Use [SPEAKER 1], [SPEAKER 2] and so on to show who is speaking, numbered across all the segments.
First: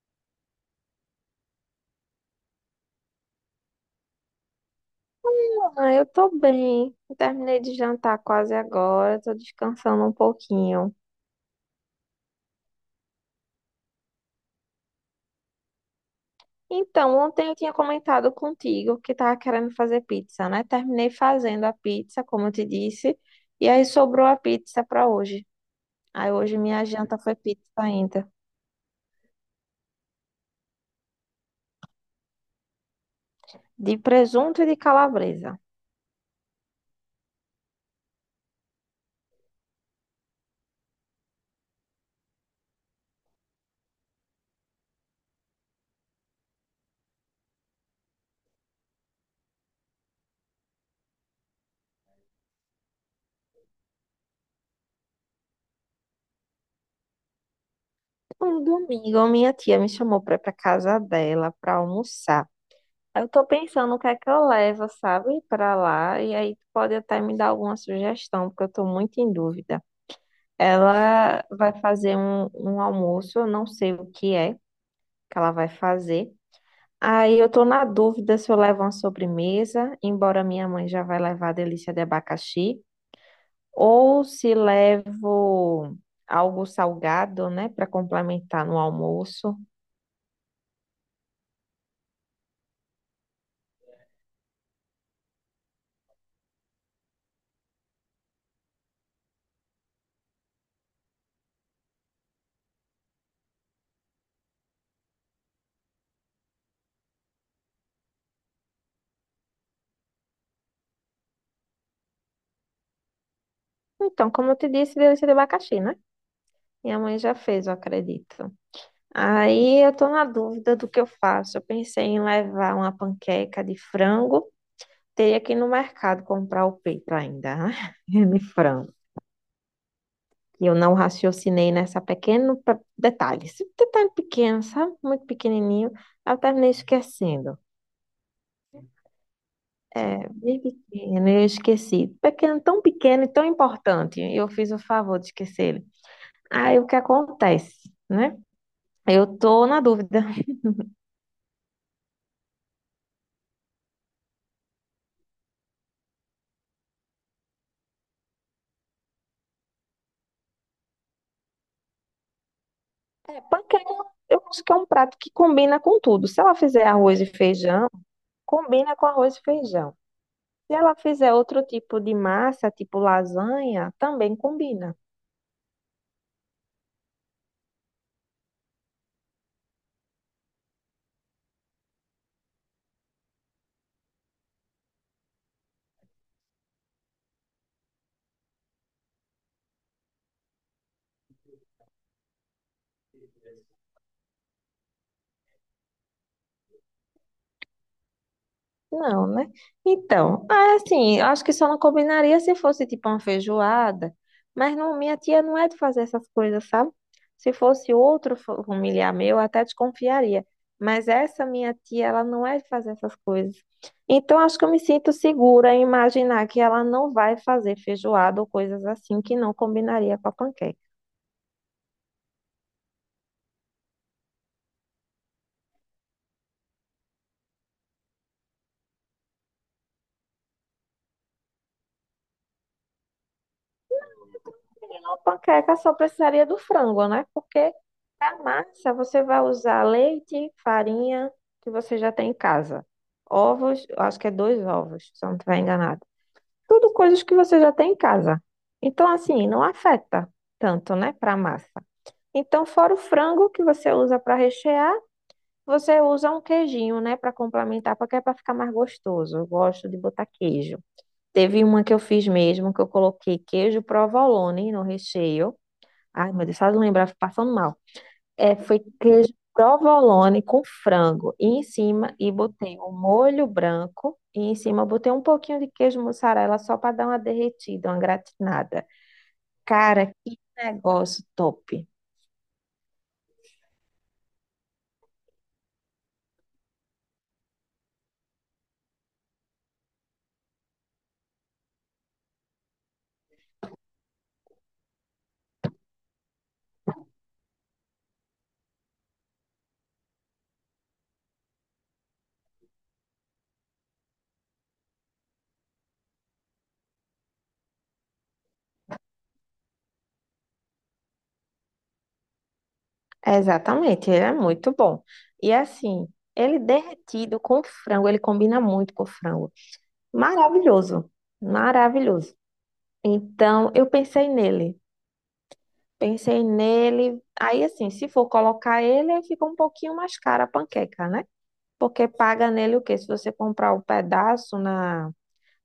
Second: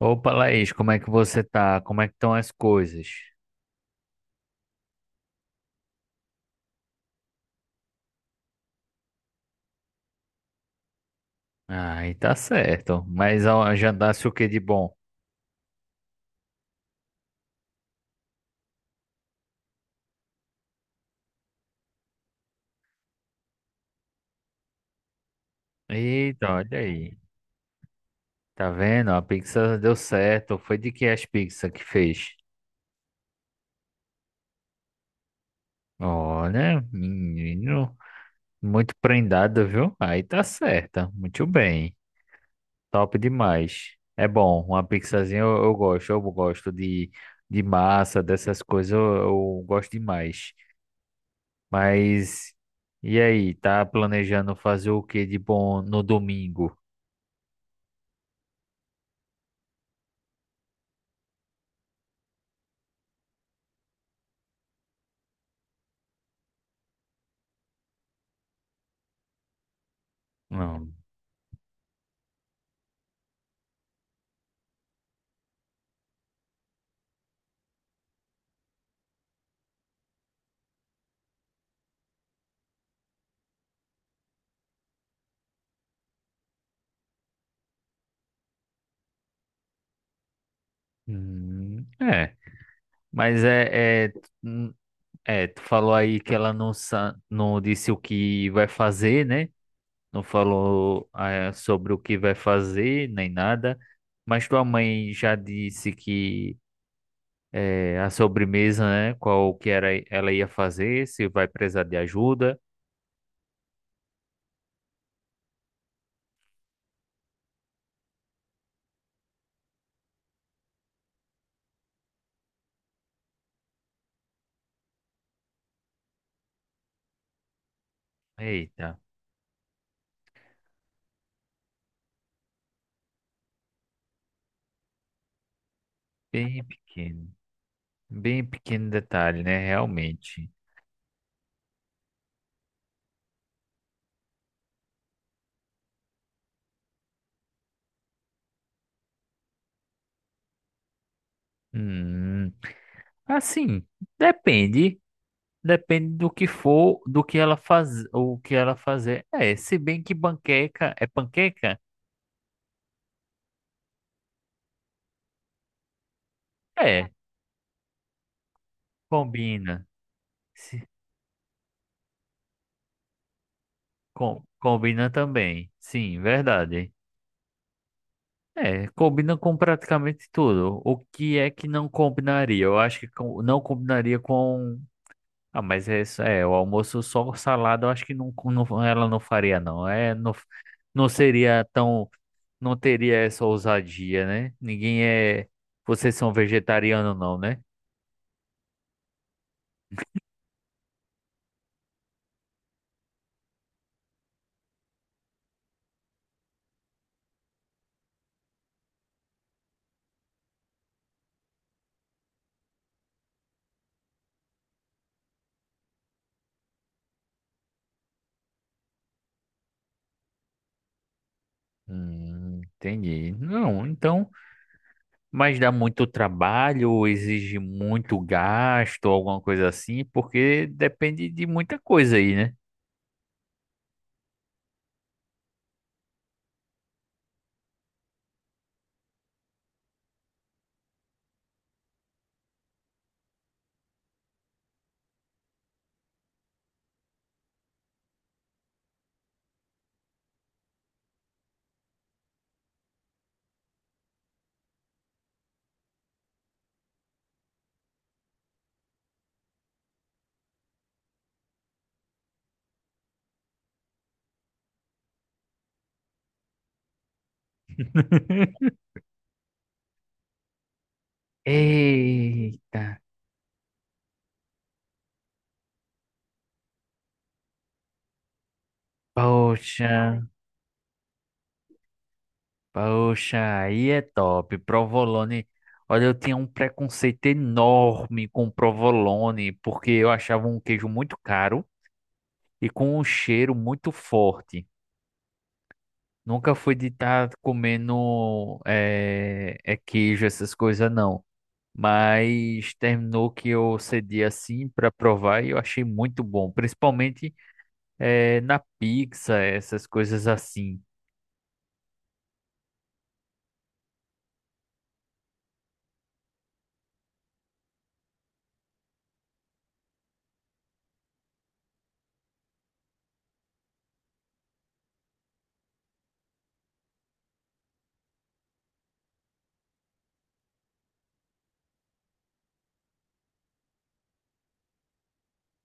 [SPEAKER 1] Opa, Laís, como é que você tá? Como é que estão as coisas?
[SPEAKER 2] Ah, eu tô bem. Eu terminei de jantar quase agora, tô descansando um pouquinho.
[SPEAKER 1] Ai, tá certo. Mas ó, jantasse o que de bom?
[SPEAKER 2] Então, ontem eu tinha comentado contigo que tava querendo fazer pizza, né? Terminei fazendo a pizza, como eu te disse, e aí sobrou a pizza pra hoje. Aí
[SPEAKER 1] Eita,
[SPEAKER 2] hoje
[SPEAKER 1] olha
[SPEAKER 2] minha
[SPEAKER 1] aí.
[SPEAKER 2] janta foi pizza ainda,
[SPEAKER 1] Tá vendo? A pizza deu certo. Foi de que as pizzas que fez?
[SPEAKER 2] de presunto e de calabresa.
[SPEAKER 1] Olha, menino, muito prendado, viu? Aí tá certa. Muito bem. Top demais. É bom, uma pizzazinha eu gosto. Eu gosto de massa, dessas coisas, eu gosto demais. Mas e aí, tá planejando fazer o que de bom no domingo?
[SPEAKER 2] Um domingo, minha tia me chamou pra ir pra casa dela pra almoçar. Eu tô pensando o que é que eu levo, sabe, pra lá, e aí tu pode até me dar alguma sugestão, porque eu tô muito em dúvida.
[SPEAKER 1] Não.
[SPEAKER 2] Ela vai fazer um almoço, eu não sei o que é que ela vai fazer. Aí eu tô na dúvida se eu levo uma sobremesa, embora minha mãe já vai levar a delícia de abacaxi, ou se levo algo salgado, né, para complementar no almoço.
[SPEAKER 1] Hum, é, mas é, é, hum, Tu falou aí que ela não, não disse o que vai fazer, né? Não falou, sobre o que vai fazer, nem nada. Mas tua mãe já disse que a sobremesa, né? Qual que era, ela ia fazer, se vai precisar de ajuda.
[SPEAKER 2] Então, como eu te disse, delícia de abacaxi, né? Minha mãe já fez, eu acredito. Aí eu tô na dúvida do que eu faço. Eu pensei em levar uma panqueca de frango. Teria que ir no mercado comprar o peito ainda, né? de frango.
[SPEAKER 1] Eita,
[SPEAKER 2] E eu não raciocinei detalhe. Esse detalhe pequeno, sabe? Muito pequenininho. Eu
[SPEAKER 1] bem
[SPEAKER 2] terminei
[SPEAKER 1] pequeno.
[SPEAKER 2] esquecendo.
[SPEAKER 1] Bem pequeno detalhe, né?
[SPEAKER 2] É,
[SPEAKER 1] Realmente.
[SPEAKER 2] bem pequeno, eu esqueci. Pequeno, tão pequeno e tão importante. E eu fiz o favor de esquecer ele. Aí o que acontece, né? Eu tô na dúvida.
[SPEAKER 1] Hum, assim, depende. Depende do que for, do que ela faz, o que ela fazer. É, se bem que panqueca,
[SPEAKER 2] É, panqueca, eu acho que é um prato que combina com tudo. Se ela fizer
[SPEAKER 1] é,
[SPEAKER 2] arroz e feijão, combina com arroz e
[SPEAKER 1] combina.
[SPEAKER 2] feijão. Se
[SPEAKER 1] Se,
[SPEAKER 2] ela fizer outro tipo de massa, tipo lasanha, também
[SPEAKER 1] com,
[SPEAKER 2] combina.
[SPEAKER 1] combina também. Sim, verdade. É, combina com praticamente tudo. O que é que não combinaria? Eu acho que não combinaria. Ah, mas é isso, é, o almoço só o salada, eu acho que ela não faria, não. É, não, não seria tão, não teria essa ousadia, né? Ninguém é, vocês são vegetariano, não, né?
[SPEAKER 2] Não, né? Então, ah, assim, eu acho que só não combinaria se fosse tipo uma feijoada, mas não, minha tia não é de fazer essas coisas, sabe? Se fosse outro familiar meu, eu até desconfiaria, mas essa minha tia, ela não é de fazer essas coisas. Então, acho que eu me sinto segura em imaginar que ela não vai fazer feijoada ou coisas assim que não combinaria com a panqueca.
[SPEAKER 1] Entendi. Não, então, mas dá muito trabalho, exige muito gasto, alguma coisa assim, porque depende de muita coisa aí, né?
[SPEAKER 2] Uma panqueca só precisaria do frango, né? Porque a massa você vai usar leite, farinha, que você já tem em casa. Ovos, eu acho que é dois ovos, se eu não estiver enganado. Tudo coisas que você já tem em casa. Então, assim, não afeta tanto, né, para a massa. Então, fora o frango que você usa para rechear, você usa um queijinho, né, para complementar, porque é para ficar mais gostoso. Eu gosto de botar queijo. Teve uma que eu fiz mesmo, que eu coloquei queijo provolone no recheio. Ai, meu Deus, só eu lembrar, eu fico passando mal. É, foi queijo provolone com frango. E em cima, e botei
[SPEAKER 1] Eita,
[SPEAKER 2] um molho branco. E em cima, eu botei um pouquinho de queijo mussarela só para dar uma derretida, uma gratinada. Cara,
[SPEAKER 1] poxa.
[SPEAKER 2] que negócio top.
[SPEAKER 1] Poxa, aí é top. Provolone. Olha, eu tinha um preconceito enorme com provolone, porque eu achava um queijo muito caro e com um cheiro muito forte. Nunca fui de estar comendo queijo, essas coisas, não. Mas terminou que eu cedi assim para provar e eu achei muito bom, principalmente na pizza, essas coisas assim.
[SPEAKER 2] É, exatamente, ele é muito bom. E assim, ele derretido com frango, ele combina muito com frango. Maravilhoso, maravilhoso. Então, eu pensei nele. Pensei nele. Aí, assim, se for colocar ele, aí fica um pouquinho mais cara a panqueca, né? Porque paga nele o quê? Se você comprar um pedaço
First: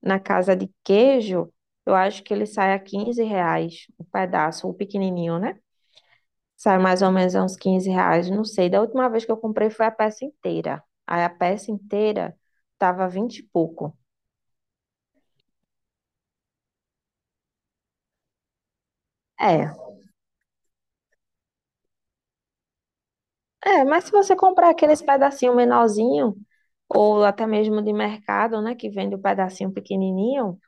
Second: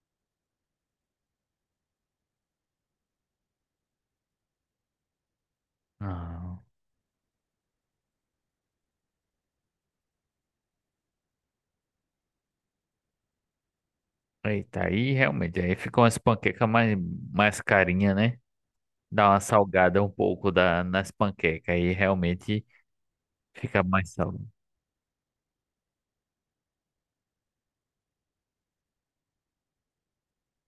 [SPEAKER 2] na casa de queijo, eu acho que ele sai a 15 reais o pedaço, o pequenininho, né?
[SPEAKER 1] Ah.
[SPEAKER 2] Sai mais ou menos a uns 15 reais, não sei. Da última vez que eu comprei foi a peça inteira. Aí a peça inteira tava 20 e pouco.
[SPEAKER 1] Eita, aí realmente, aí ficam as panquecas mais, mais carinha, né? Dá uma
[SPEAKER 2] É,
[SPEAKER 1] salgada um pouco da, nas panquecas, aí realmente fica
[SPEAKER 2] É, mas
[SPEAKER 1] mais
[SPEAKER 2] se você
[SPEAKER 1] salgado.
[SPEAKER 2] comprar aqueles pedacinho menorzinho, ou até mesmo de mercado, né, que vende o pedacinho pequenininho,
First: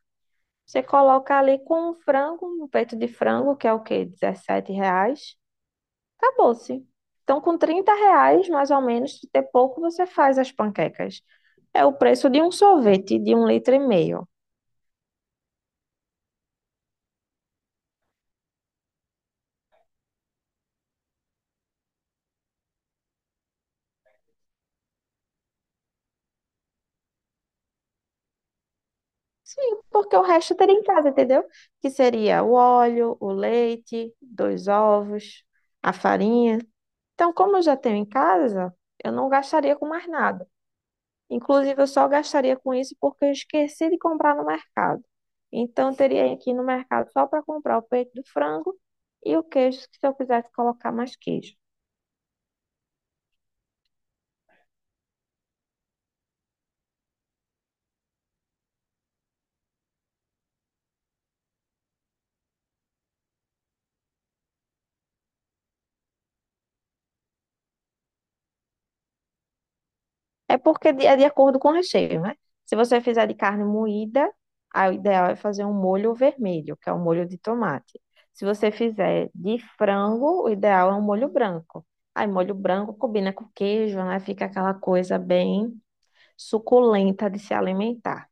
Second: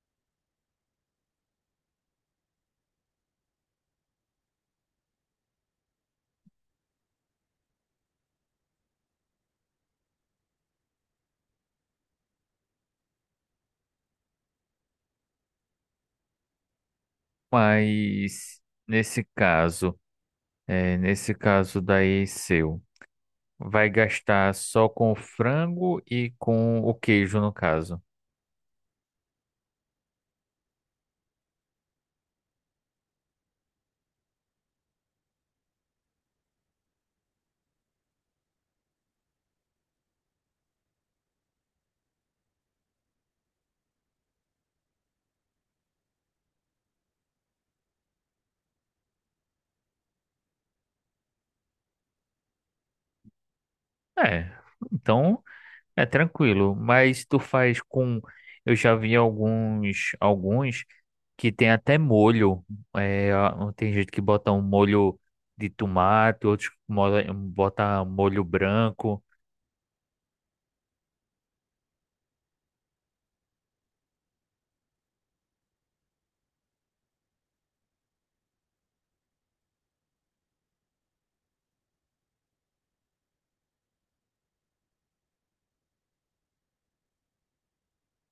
[SPEAKER 2] você coloca ali com um frango, um peito de frango, que é o quê? R$ reais, acabou-se. Então, com 30 reais, mais ou menos, de ter pouco, você faz as panquecas. É o preço de um sorvete de um litro e meio.
[SPEAKER 1] Mas nesse caso, é, nesse caso daí seu, vai gastar só com o frango e com o queijo, no caso.
[SPEAKER 2] Sim, porque o resto teria em casa, entendeu? Que seria o óleo, o leite, dois ovos, a farinha. Então, como eu já tenho em casa, eu não gastaria com mais nada. Inclusive, eu só gastaria com isso porque eu esqueci de comprar no mercado. Então, eu teria que ir no mercado só para comprar o peito do frango e o queijo, se eu quisesse colocar mais queijo.
[SPEAKER 1] É, então é tranquilo, mas tu faz com. Eu já vi alguns que tem até molho. É, tem gente que bota um molho de tomate, outros bota molho branco.
[SPEAKER 2] É porque é de acordo com o recheio, né? Se você fizer de carne moída, aí o ideal é fazer um molho vermelho, que é o molho de tomate. Se você fizer de frango, o ideal é um molho branco. Aí, molho branco combina com queijo, né? Fica aquela coisa bem suculenta de se alimentar.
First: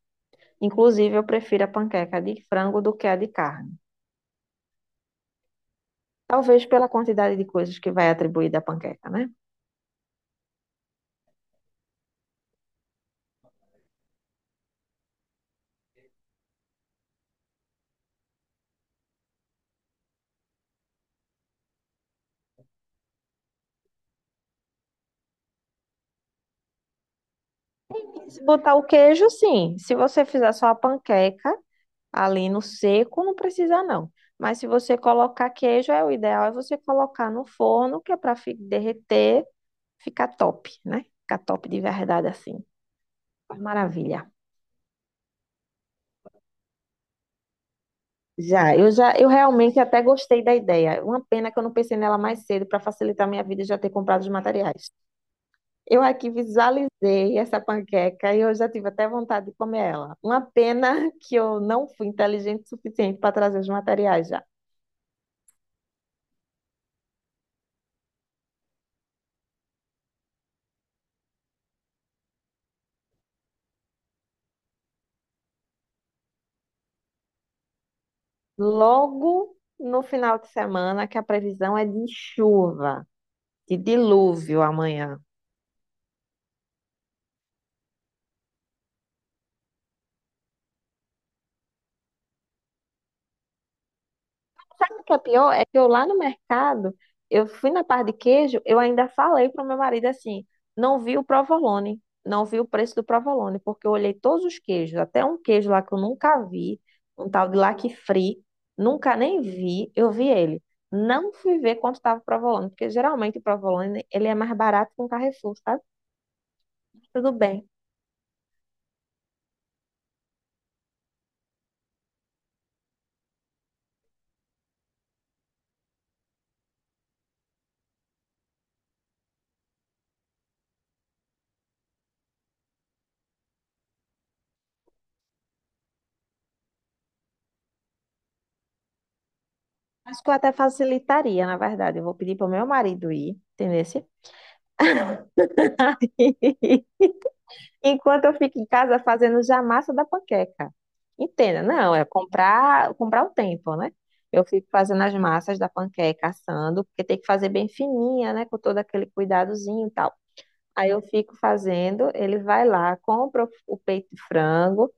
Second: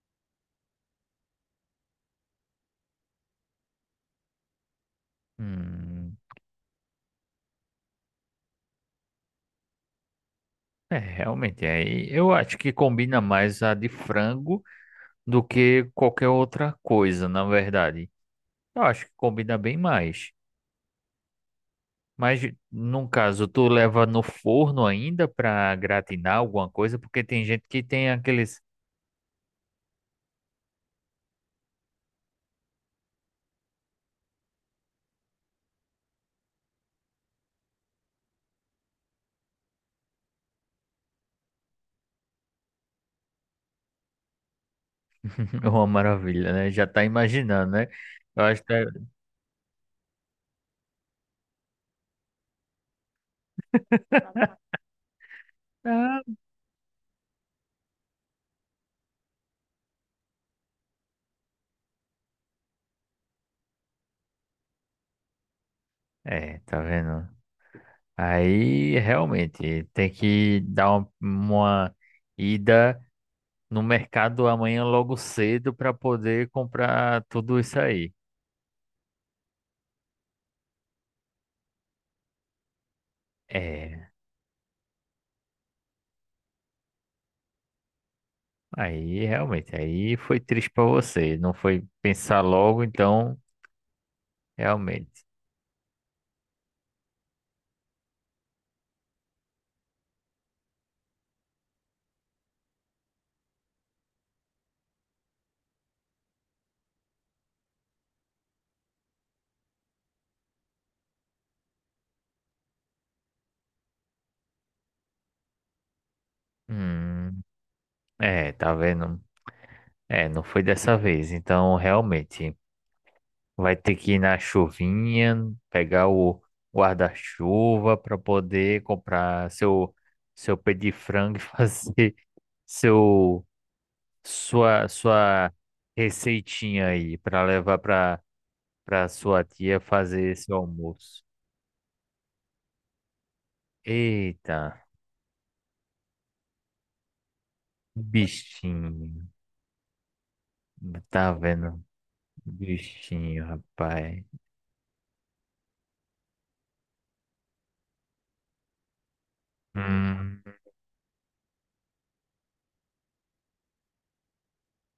[SPEAKER 2] Inclusive, eu prefiro a panqueca de frango do que a de carne.
[SPEAKER 1] Hum,
[SPEAKER 2] Talvez pela quantidade de coisas que vai atribuir da panqueca, né?
[SPEAKER 1] realmente, aí eu acho que combina mais a de frango do que qualquer outra coisa, na verdade. Eu acho que combina bem mais. Mas, no caso, tu leva no forno ainda pra gratinar alguma coisa, porque tem gente que tem aquele
[SPEAKER 2] Se botar o queijo, sim. Se você fizer só a panqueca ali no seco, não precisa não. Mas se você colocar queijo, é o ideal é você colocar no forno, que é para derreter, ficar top, né? Ficar top de verdade assim. Maravilha.
[SPEAKER 1] é uma maravilha, né? Já tá imaginando, né? Eu acho que
[SPEAKER 2] Já,
[SPEAKER 1] ah,
[SPEAKER 2] eu realmente até gostei da ideia. Uma pena que eu não pensei nela mais cedo para facilitar minha vida e já ter comprado os materiais. Eu aqui visualizei essa panqueca e eu já tive até vontade de comer ela. Uma pena que eu não fui inteligente o suficiente para trazer os materiais já.
[SPEAKER 1] é, tá vendo? Aí realmente tem que dar uma ida no mercado amanhã logo cedo para poder comprar tudo isso aí.
[SPEAKER 2] Logo no final de semana, que a previsão é de chuva, de
[SPEAKER 1] É,
[SPEAKER 2] dilúvio amanhã.
[SPEAKER 1] aí realmente, aí foi triste para você, não foi pensar logo, então
[SPEAKER 2] Sabe o que é
[SPEAKER 1] realmente.
[SPEAKER 2] pior? É que eu lá no mercado, eu fui na parte de queijo, eu ainda falei pro meu marido assim, não vi o provolone, não vi o preço do provolone, porque eu olhei todos os queijos, até um queijo lá que eu nunca vi, um tal de lac free, nunca nem vi, eu vi ele. Não fui ver quanto estava o provolone, porque geralmente o provolone, ele é mais barato que um Carrefour, sabe? Tudo
[SPEAKER 1] Hum,
[SPEAKER 2] bem.
[SPEAKER 1] tá vendo? É, não foi dessa vez, então realmente. Vai ter que ir na chuvinha, pegar o guarda-chuva para poder comprar seu pé de frango e fazer seu sua receitinha aí para levar para sua tia
[SPEAKER 2] Acho que
[SPEAKER 1] fazer
[SPEAKER 2] eu
[SPEAKER 1] esse
[SPEAKER 2] até
[SPEAKER 1] almoço.
[SPEAKER 2] facilitaria, na verdade. Eu vou pedir pro meu marido ir, entendeu?
[SPEAKER 1] Eita, um
[SPEAKER 2] Enquanto eu fico em casa
[SPEAKER 1] bichinho.
[SPEAKER 2] fazendo já a massa da panqueca.
[SPEAKER 1] Tá
[SPEAKER 2] Entenda,
[SPEAKER 1] vendo?
[SPEAKER 2] não, é comprar o
[SPEAKER 1] Bichinho,
[SPEAKER 2] tempo, né?
[SPEAKER 1] rapaz.
[SPEAKER 2] Eu fico fazendo as massas da panqueca, assando, porque tem que fazer bem fininha, né? Com todo aquele cuidadozinho e tal.
[SPEAKER 1] Hum,
[SPEAKER 2] Aí eu fico fazendo, ele vai lá, compra o peito de frango,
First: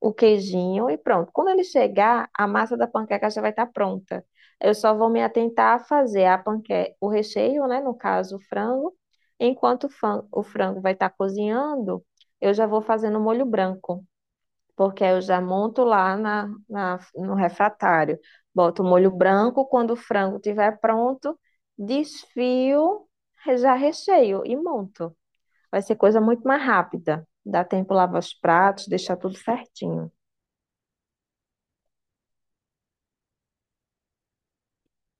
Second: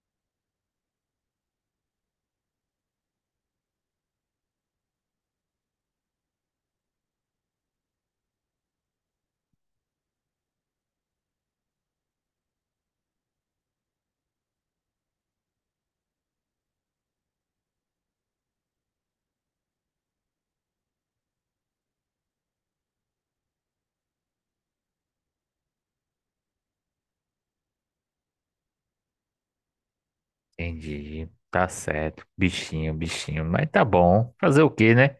[SPEAKER 2] o queijinho e pronto. Quando ele chegar, a massa da panqueca já vai estar pronta. Eu só vou me atentar a fazer a panqueca, o recheio, né? No caso, o frango. Enquanto o o frango vai estar cozinhando, eu já vou fazendo o molho branco, porque aí eu já monto lá no refratário. Boto o molho branco, quando o frango estiver pronto, desfio, já recheio e monto. Vai ser coisa muito mais rápida. Dá tempo lavar os pratos, deixar tudo certinho.
[SPEAKER 1] entendi. Tá certo. Bichinho, bichinho. Mas tá bom. Fazer o quê, né?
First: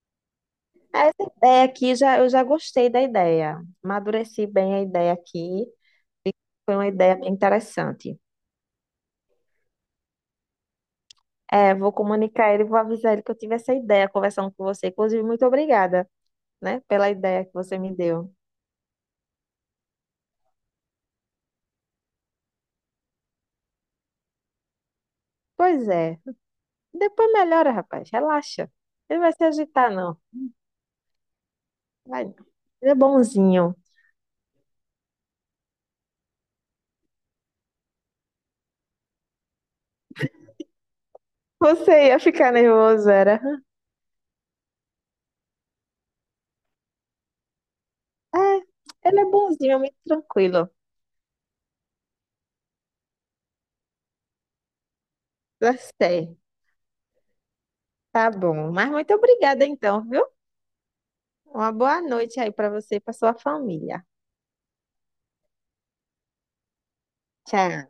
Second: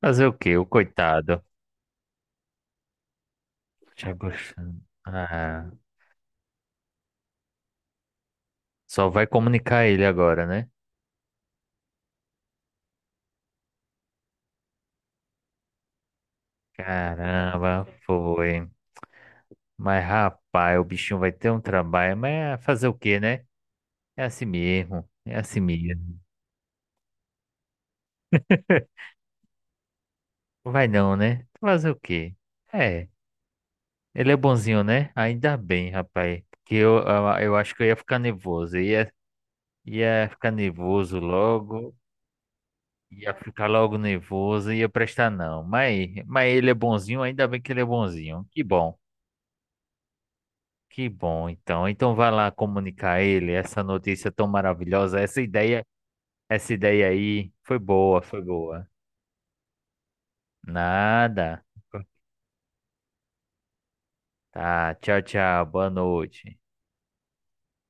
[SPEAKER 1] Fazer o quê? O coitado.
[SPEAKER 2] É, aqui já, eu já gostei da ideia.
[SPEAKER 1] Já
[SPEAKER 2] Amadureci bem
[SPEAKER 1] gostando.
[SPEAKER 2] a ideia aqui.
[SPEAKER 1] Ah,
[SPEAKER 2] Foi uma ideia bem interessante.
[SPEAKER 1] só vai comunicar ele agora, né?
[SPEAKER 2] É, vou comunicar ele, vou avisar ele que eu tive essa ideia conversando com você. Inclusive, muito obrigada, né, pela ideia que você
[SPEAKER 1] Caramba,
[SPEAKER 2] me deu.
[SPEAKER 1] foi. Mas rapaz, o bichinho vai ter um trabalho, mas é fazer o quê, né? É assim mesmo, é assim
[SPEAKER 2] Pois é.
[SPEAKER 1] mesmo.
[SPEAKER 2] Depois melhora, rapaz. Relaxa. Ele vai se agitar, não.
[SPEAKER 1] Vai não, né? Fazer o
[SPEAKER 2] Vai.
[SPEAKER 1] quê?
[SPEAKER 2] Ele é
[SPEAKER 1] É,
[SPEAKER 2] bonzinho.
[SPEAKER 1] ele é bonzinho, né? Ainda bem, rapaz. Porque eu acho que eu ia ficar nervoso. Ia ficar nervoso logo.
[SPEAKER 2] Você ia ficar nervoso,
[SPEAKER 1] Ia
[SPEAKER 2] era.
[SPEAKER 1] ficar logo nervoso, ia prestar não. Mas ele é bonzinho, ainda bem que ele é
[SPEAKER 2] É,
[SPEAKER 1] bonzinho. Que bom.
[SPEAKER 2] ele é bonzinho, é muito tranquilo.
[SPEAKER 1] Que bom, então. Então vai lá comunicar a ele essa notícia tão maravilhosa,
[SPEAKER 2] Já sei.
[SPEAKER 1] essa ideia aí foi boa,
[SPEAKER 2] Tá
[SPEAKER 1] foi
[SPEAKER 2] bom.
[SPEAKER 1] boa.
[SPEAKER 2] Mas muito obrigada, então, viu?
[SPEAKER 1] Nada.
[SPEAKER 2] Uma boa noite aí para você e para sua família.
[SPEAKER 1] Tá, tchau, tchau. Boa noite.
[SPEAKER 2] Tchau.